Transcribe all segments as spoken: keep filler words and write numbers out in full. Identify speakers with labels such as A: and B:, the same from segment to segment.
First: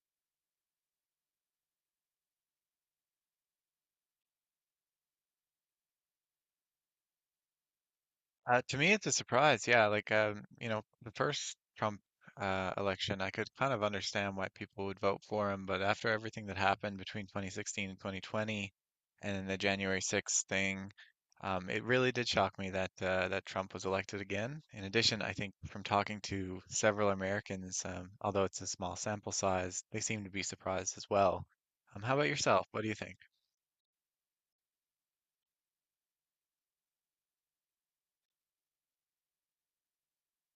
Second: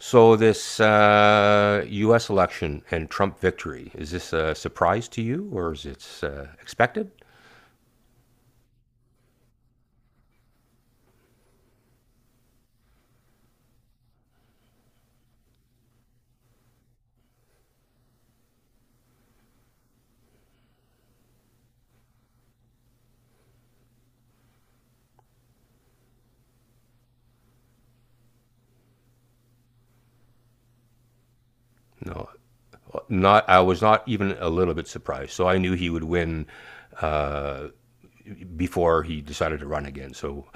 A: So this uh, U S election and Trump victory, is this a surprise to you, or is it uh, expected?
B: Uh, to me, it's a surprise. Yeah, like um, you know, the first Trump uh, election, I could kind of understand why people would vote for him, but after everything that happened between twenty sixteen and twenty twenty, and the January sixth thing, um, it really did shock me that uh, that Trump was elected again. In addition, I think from talking to several Americans, um, although it's a small sample size, they seem to be surprised as well. Um, how
A: No,
B: about yourself? What do you think?
A: not. I was not even a little bit surprised. So I knew he would win before he decided to run again. So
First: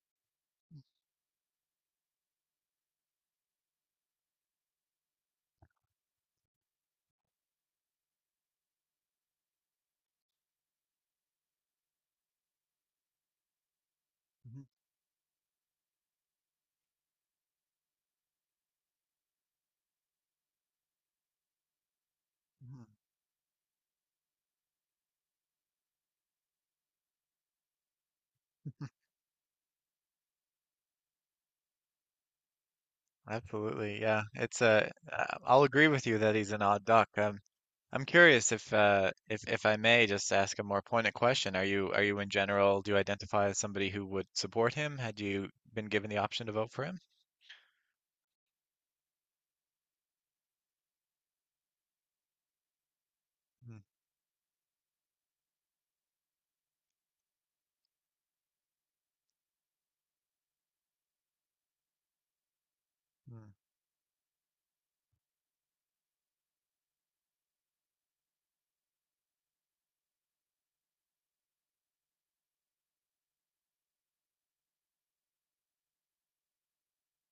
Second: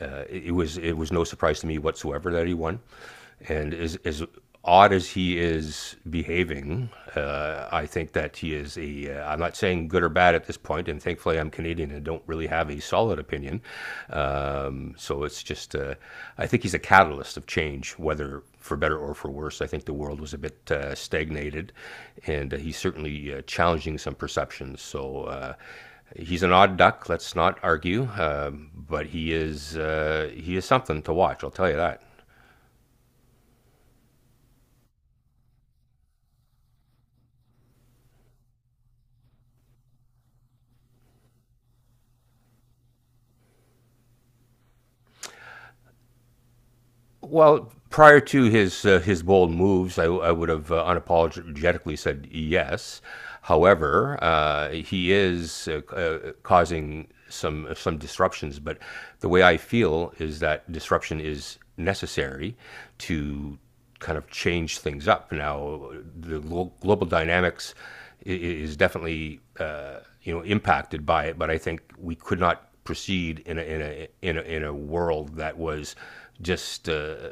A: uh, it, it was it was no surprise to me whatsoever that he won. And as, as odd as he is behaving, uh, I think that he is a. Uh, I'm not saying good or bad at this point, and thankfully I'm Canadian and don't really have a solid opinion.
B: Mhm,
A: Um, so it's just, uh, I think he's a catalyst of change, whether for better or for worse. I think the world was a bit uh, stagnated, and uh, he's
B: mhm.
A: certainly uh, challenging some perceptions. So. Uh, he's an odd duck. Let's not argue, um, but he is uh, he is something to watch. I'll tell you that.
B: Absolutely, yeah. It's a. Uh, I'll agree with you that he's an odd duck. Um, I'm curious if, uh, if if I may just ask a more pointed question. Are you are you in general, do you identify as somebody who would support him? Had you been given the option to vote for him?
A: Well, prior to his uh, his bold moves, I, I would have uh, unapologetically said yes.
B: Mm,
A: However, uh, he is uh, uh, causing some some disruptions. But the way I feel is that disruption is necessary
B: mm,
A: to kind of change things up. Now, the global dynamics is definitely uh, you know impacted by it, but I think we could not proceed in a in a in a, in a world that was just uh,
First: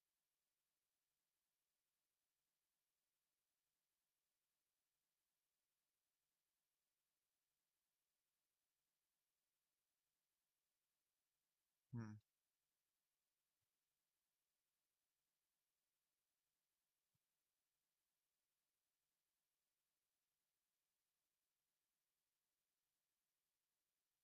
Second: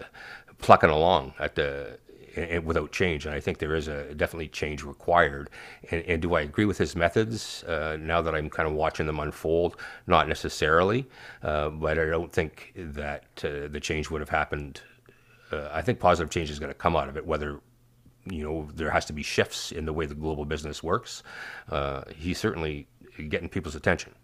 A: plucking along at the and without change. And I think there is a definitely change required. And, and do I agree with his methods uh, now that I'm kind of watching them unfold? Not necessarily, uh, but I
B: mm.
A: don't think that uh, the change would have happened. uh, I think positive change is going to come out of it, whether you know there has to be shifts in the way the global business works. Uh, he's certainly getting people's attention.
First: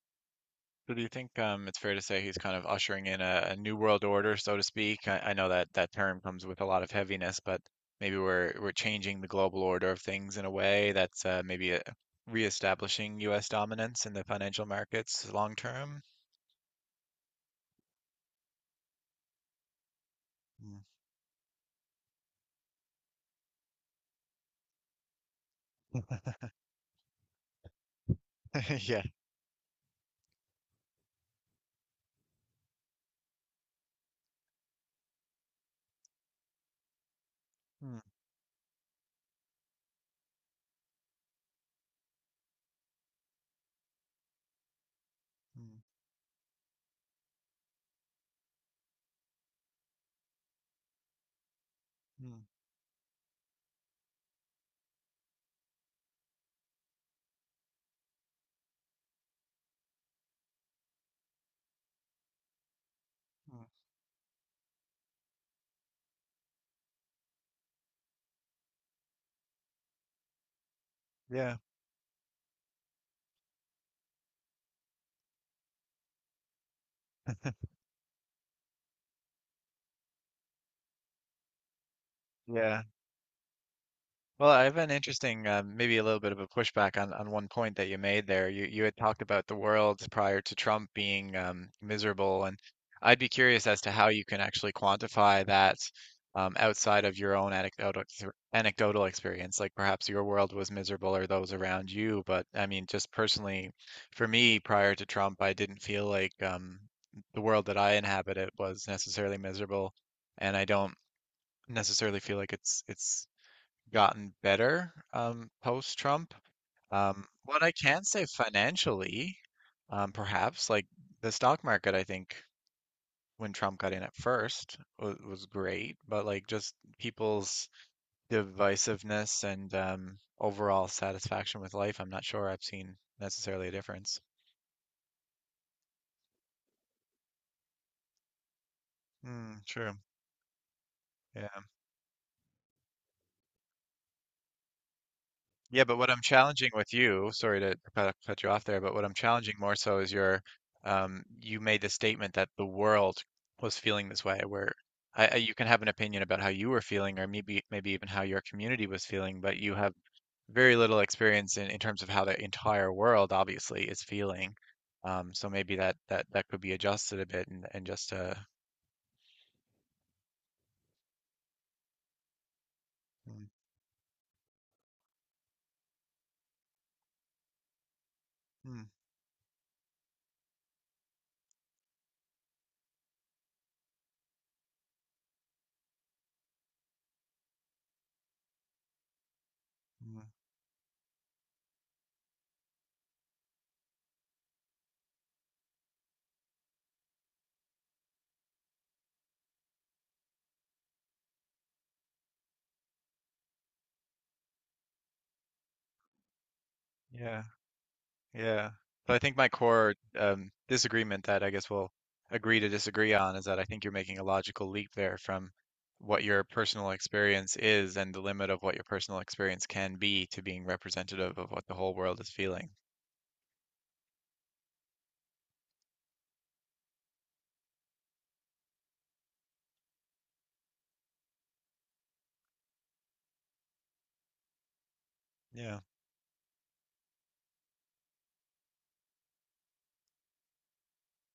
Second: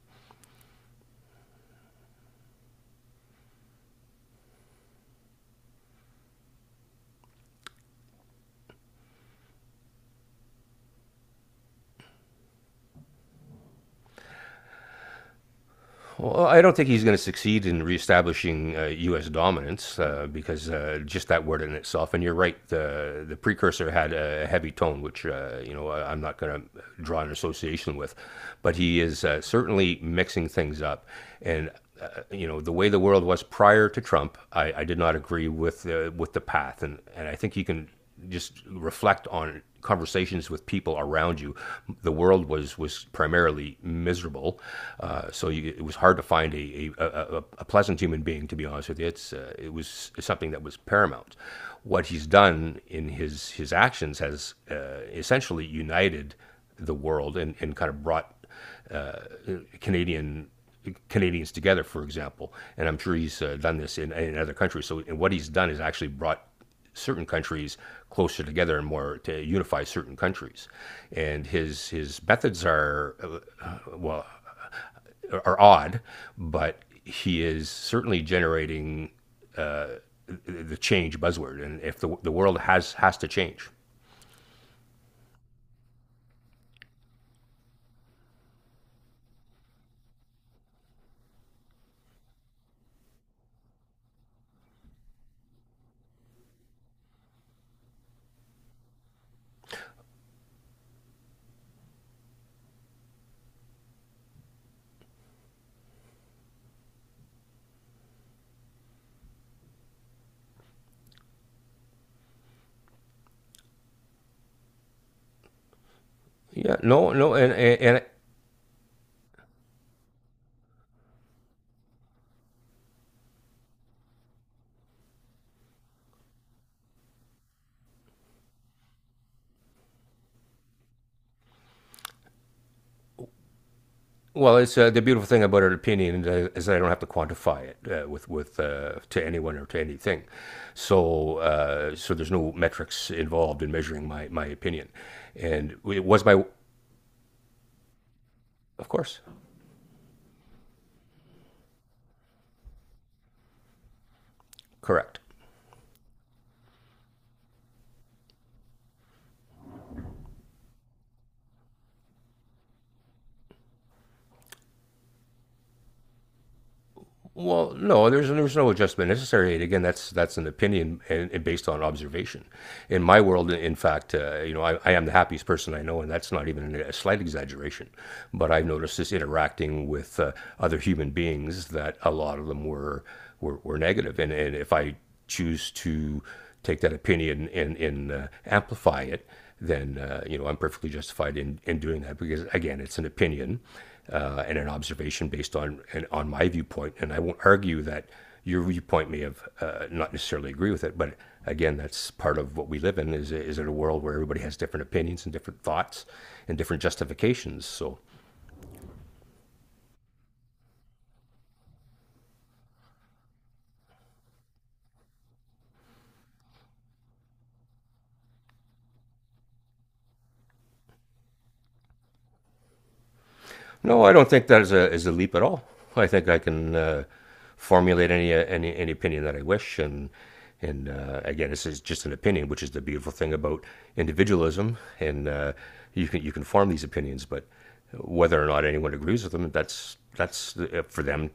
B: So do you think um, it's fair to say he's kind of ushering in a, a new world order, so to speak? I, I know that that term comes with a lot of heaviness, but maybe we're we're changing the global order of things in a way that's uh, maybe uh reestablishing U S dominance in the financial markets long term.
A: Well, I don't think he's going to succeed in reestablishing uh, U S dominance uh, because
B: Mm.
A: uh, just that word in itself. And you're right, the the precursor had a heavy tone, which uh, you know I- am not going to draw an association with, but he
B: Yeah.
A: is uh, certainly mixing things up. And uh, you know the way the world was prior to Trump, I, I did not agree with uh, with the path, and and I think you can
B: Mm,
A: just reflect on conversations with people around you. The world was was primarily miserable, uh, so you,
B: mm,
A: it was hard to find a, a, a, a pleasant human being. To be honest with you, it's uh, it was something that was paramount. What he's
B: mm,
A: done in his his actions has uh, essentially united the world and, and kind of brought uh, Canadian Canadians together, for example. And I'm sure he's uh,
B: mm.
A: done this in, in other countries. So, and what he's done is actually brought certain countries closer together and more to unify certain countries. And
B: Yeah.
A: his his methods are uh, well are odd, but he is certainly generating the change buzzword. And if the the world
B: Yeah.
A: has has to change,
B: Well, I have an interesting, um, maybe a little bit of a pushback on, on one point that you made there. You you had talked about the world prior to Trump being um, miserable, and I'd be curious as to how you can actually quantify that um, outside of your own anecdotal ex- anecdotal experience. Like perhaps your world was miserable or those around you, but I mean, just personally, for me, prior to Trump, I didn't feel like um, the world that I inhabited was necessarily miserable, and I don't necessarily feel like it's it's gotten better um, post-Trump.
A: yeah, no,
B: Um,
A: no, and.
B: what I
A: And
B: can say financially, um, perhaps like the stock market, I think when Trump got in at first was, was great, but like just people's divisiveness and um, overall satisfaction with life, I'm not sure I've seen necessarily a difference.
A: Well, it's uh, the beautiful thing about an opinion is I- don't have to quantify it uh, with with uh, to anyone
B: Mm,
A: or to
B: true.
A: anything. So
B: Yeah.
A: uh, so there's no metrics involved in measuring my my opinion, and
B: Yeah, but
A: it
B: what I'm
A: was my,
B: challenging with you, sorry to cut cut you off there,
A: of
B: but what I'm
A: course,
B: challenging more so is your, um, you made the statement that the world was feeling this way, where
A: correct.
B: I, I, you can have an opinion about how you were feeling, or maybe maybe even how your community was feeling, but you have very little experience in, in terms of how the entire world obviously is feeling. Um, so maybe that that that could be adjusted a bit and
A: Well,
B: and
A: no,
B: just
A: there's
B: uh,
A: there's no adjustment necessary. And again, that's that's an opinion and, and based on observation. In my
B: Mm,
A: world, in fact, uh, you know, I, I am the happiest person I know, and that's not even a slight exaggeration. But I've
B: mm,
A: noticed this interacting with uh, other human beings that a lot of them were were, were negative, and and if I choose to take that opinion and, and uh, amplify it, then
B: mm,
A: uh, you know I'm perfectly justified in, in doing that because again, it's an opinion uh, and an observation based on and on my viewpoint, and I won't argue that your viewpoint may have uh, not necessarily agree with it, but again, that's part of what we live in is is in a world where everybody has different opinions and different thoughts and different
B: yeah.
A: justifications. So
B: Yeah. But I think my core um, disagreement that I guess we'll agree to disagree on is that I think you're making a logical leap there from what your personal experience is and the limit of what your personal experience can be to being representative of what the whole world is feeling.
A: no, I don't think that is a is a leap at all. I think I can uh, formulate any uh, any any opinion that I wish, and and uh, again, this is just an opinion, which is the beautiful thing about individualism, and uh,
B: Yeah.
A: you can you can form these opinions, but whether or not anyone agrees with them, that's that's uh, for them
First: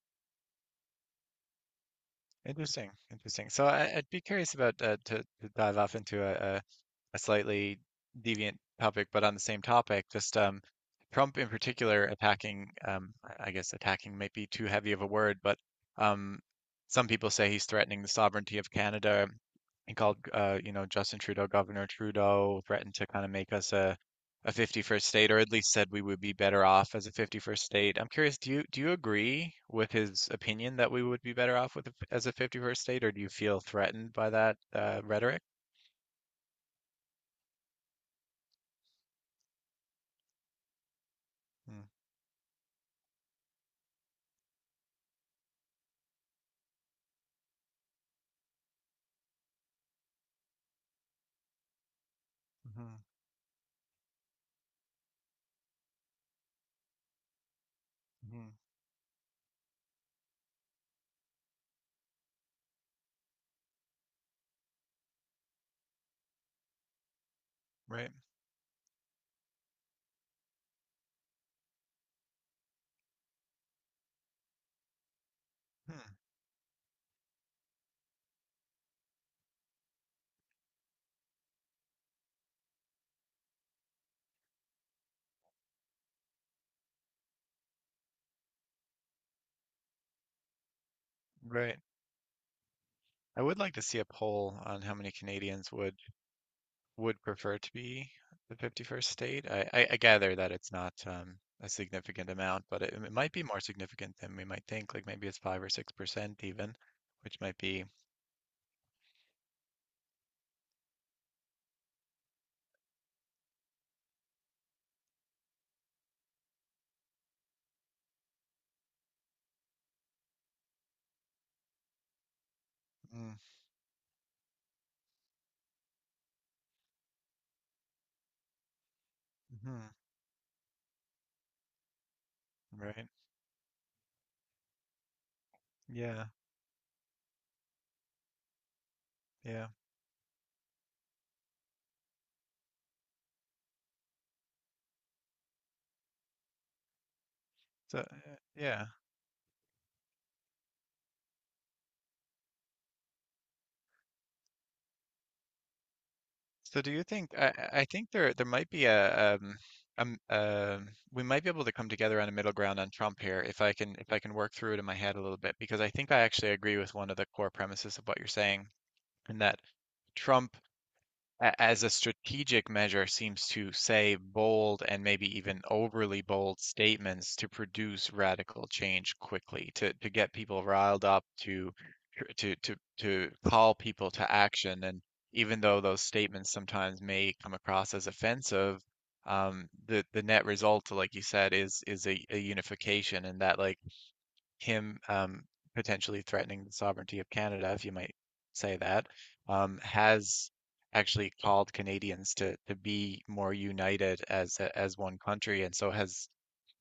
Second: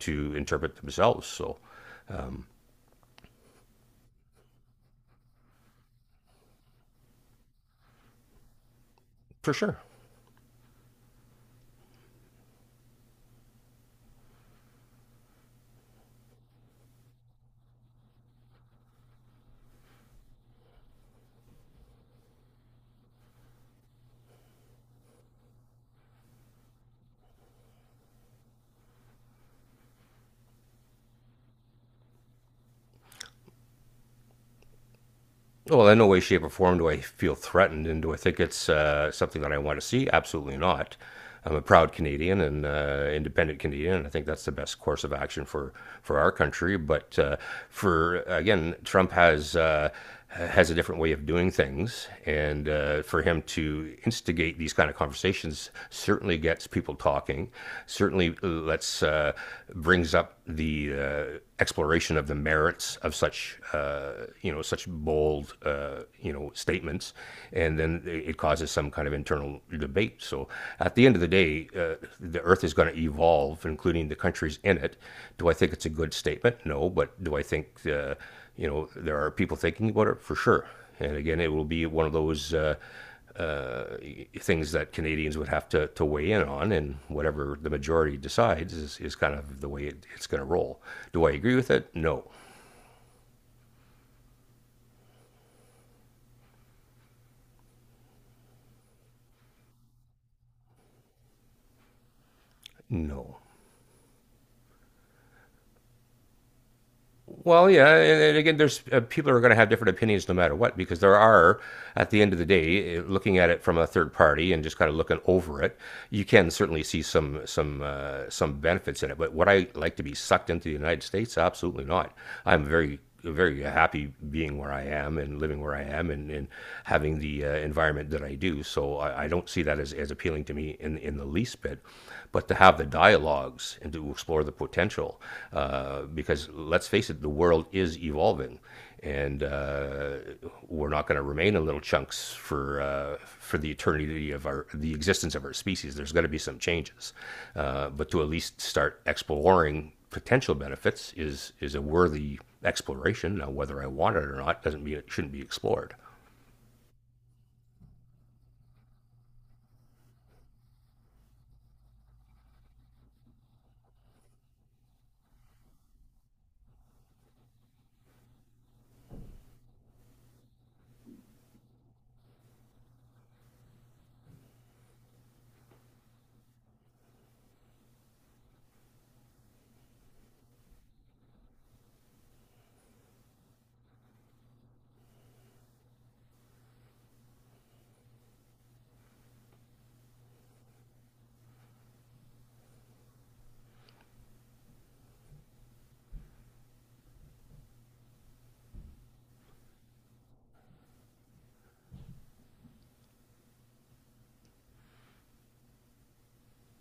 A: to interpret themselves. So
B: Interesting. Interesting. So I, I'd be curious about uh, to, to dive off into a, a a slightly deviant topic, but on the
A: for
B: same
A: sure.
B: topic, just um, Trump in particular attacking, um, I guess attacking might be too heavy of a word, but um, some people say he's threatening the sovereignty of Canada. He called, uh, you know, Justin Trudeau, Governor Trudeau, threatened to kind of make us a a fifty-first state, or at least said we would be better off as a fifty-first state. I'm curious, do you do you agree with his opinion that we would be better off with as a fifty-first state, or do you feel threatened by that uh, rhetoric?
A: Oh, well, in no way, shape, or form do I feel threatened, and do I think it's uh, something that I want to see? Absolutely not. I'm a proud Canadian and uh, independent Canadian, and I think that's the best course of action for, for our country. But uh, for again, Trump has uh, has a different way of doing things, and
B: Mm-hmm.
A: uh, for him to instigate these kind of conversations certainly gets people talking. Certainly uh,
B: Mm-hmm.
A: lets uh, uh, brings up the uh, exploration of the merits of such uh, you know such bold uh, you know statements, and then
B: Right.
A: it causes some kind of internal debate. So at the end of the day, uh, the Earth is going to evolve, including the countries in it. Do I think it's a
B: Hmm.
A: good statement? No, but do I think uh, you know there are people thinking about it for sure? And again, it will be one of those uh, things that Canadians would have to, to weigh in on, and whatever the majority decides is, is kind of the way it, it's going to roll. Do I agree with
B: Right.
A: it? No,
B: I would like to see a poll on how many Canadians would would prefer to be the fifty-first state. I, I, I gather that it's not um, a significant amount, but it, it might
A: no.
B: be more significant than we might think. Like maybe it's five or six percent even, which might
A: Well,
B: be.
A: yeah, and again, there's uh, people are going to have different opinions no matter what because there are, at the end of the day, eh, looking at it from a third party and just kind of looking over it, you can certainly see some some uh, some benefits in it. But would I like to be sucked into the United States? Absolutely not. I'm very
B: Mm,
A: very happy being where I am and living where I am and, and having the uh, environment that I do. So I, I don't see that
B: mhm,
A: as, as appealing to me in, in the least bit. But to have the
B: right.
A: dialogues and to explore the potential, uh,
B: Yeah.
A: because let's face it, the world is evolving and
B: Yeah.
A: uh, we're not going to remain in little chunks for uh, for the eternity of our the existence of our species. There's going to be some changes, uh,
B: So
A: but to at
B: uh,
A: least
B: yeah.
A: start exploring potential benefits is is a worthy exploration. Now, whether I want it or not doesn't mean it shouldn't be explored.
B: So do you think I, I I think there there might be a um um uh, we might be able to come together on a middle ground on Trump here if I can if I can work through it in my head a little bit because I think I actually agree with one of the core premises of what you're saying in that Trump a- as a strategic measure seems to say bold and maybe even overly bold statements to produce radical change quickly, to, to get people riled up, to to to to call people to action. And even though those statements sometimes may come across as offensive, um, the the net result, like you said, is is a, a unification, and that like him um, potentially threatening the sovereignty of Canada, if you might say that, um, has actually called Canadians to to be more united as as one country, and so has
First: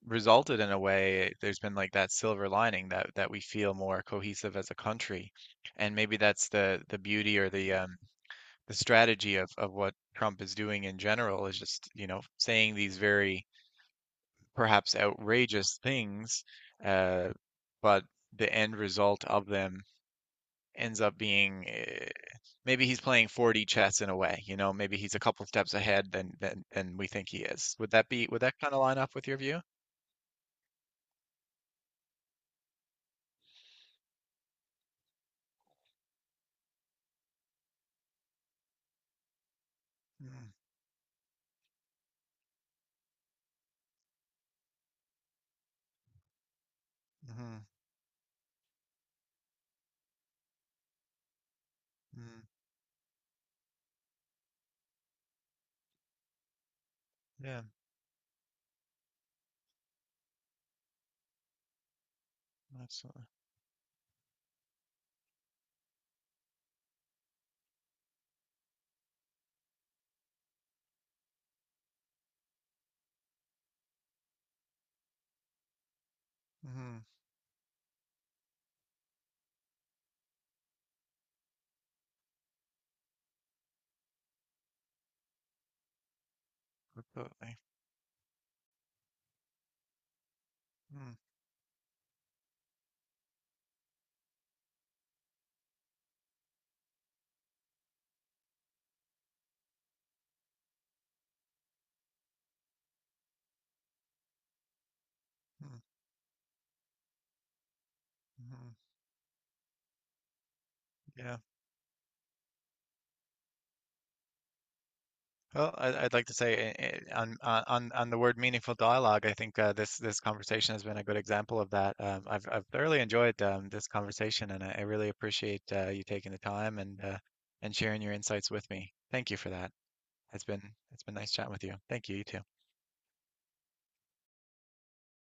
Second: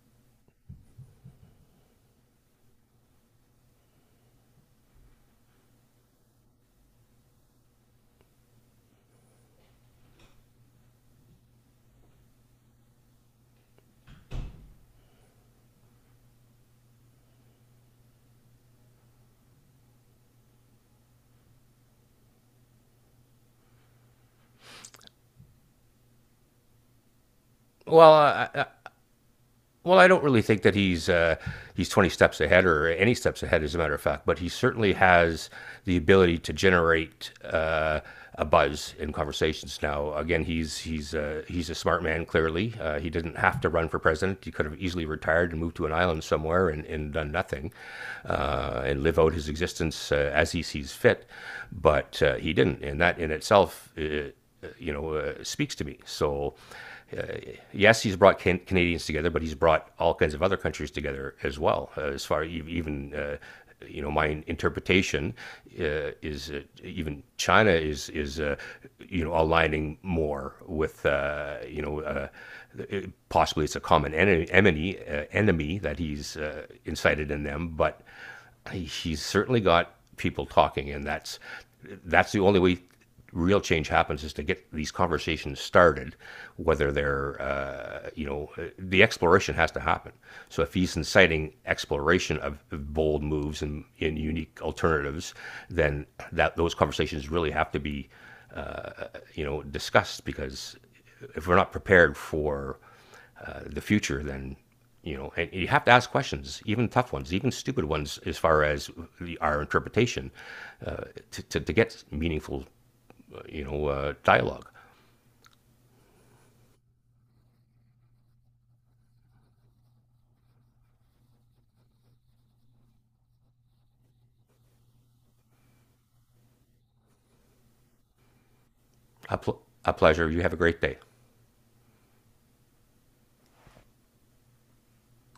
B: resulted in a way there's been like that silver lining that that we feel more cohesive as a country. And maybe that's the the beauty or the um the strategy of of what Trump is doing in general is just, you know, saying these very perhaps outrageous things, uh, but the end result of them ends up being uh, maybe he's playing four D chess in a way, you know, maybe he's a couple steps ahead than than than we think he is. Would that
A: Well,
B: be would that
A: I,
B: kind of line up with your view?
A: Well, I don't really think that he's uh, he's twenty steps ahead or any steps ahead, as a matter of fact. But he certainly has the ability to generate uh, a buzz in conversations. Now, again,
B: Mm-hmm.
A: he's he's uh, he's a smart man. Clearly, uh, he didn't have to run for president. He could have easily retired and moved to an island somewhere and, and done nothing uh, and live out his existence uh, as he sees fit. But uh,
B: Mm-hmm.
A: he didn't, and that in itself. Uh, you know, uh, speaks to me. So
B: Yeah,
A: yes, he's brought can- Canadians together, but he's brought all kinds of other countries together as well. Uh, as far e- even
B: absolutely.
A: uh, you know, my interpretation uh, is uh, even China is is uh, you know aligning more with uh, you know. Uh, it- Possibly it's a common en- enemy, uh, enemy that he's uh,
B: Mm-hmm.
A: incited in them, but he's certainly got people talking, and that's that's the only way real change happens is to get these conversations started, whether they're,
B: Absolutely.
A: uh, you know, uh, the exploration has to happen. So if he's
B: Mm-hmm.
A: inciting exploration of of bold moves and, and unique alternatives, then that those conversations really have to be you know, discussed because if we're not prepared for uh, the future, then you know, and you have to ask questions, even tough ones, even stupid ones, as far
B: Mm-hmm.
A: as the, our interpretation, uh,
B: Yeah.
A: to, to, to get meaningful, uh, you know, uh, dialogue.
B: Well, I- I'd like to say uh, uh, on on on on the word meaningful dialogue, I think uh, this this conversation has been a good example of that. Um, I've I've thoroughly enjoyed um, this conversation, and I, I really appreciate uh, you taking the time and uh, and sharing your insights with me. Thank
A: A,
B: you for
A: pl-
B: that.
A: a pleasure. You
B: It's
A: have a
B: been
A: great day.
B: it's been nice chatting with you. Thank you, you too.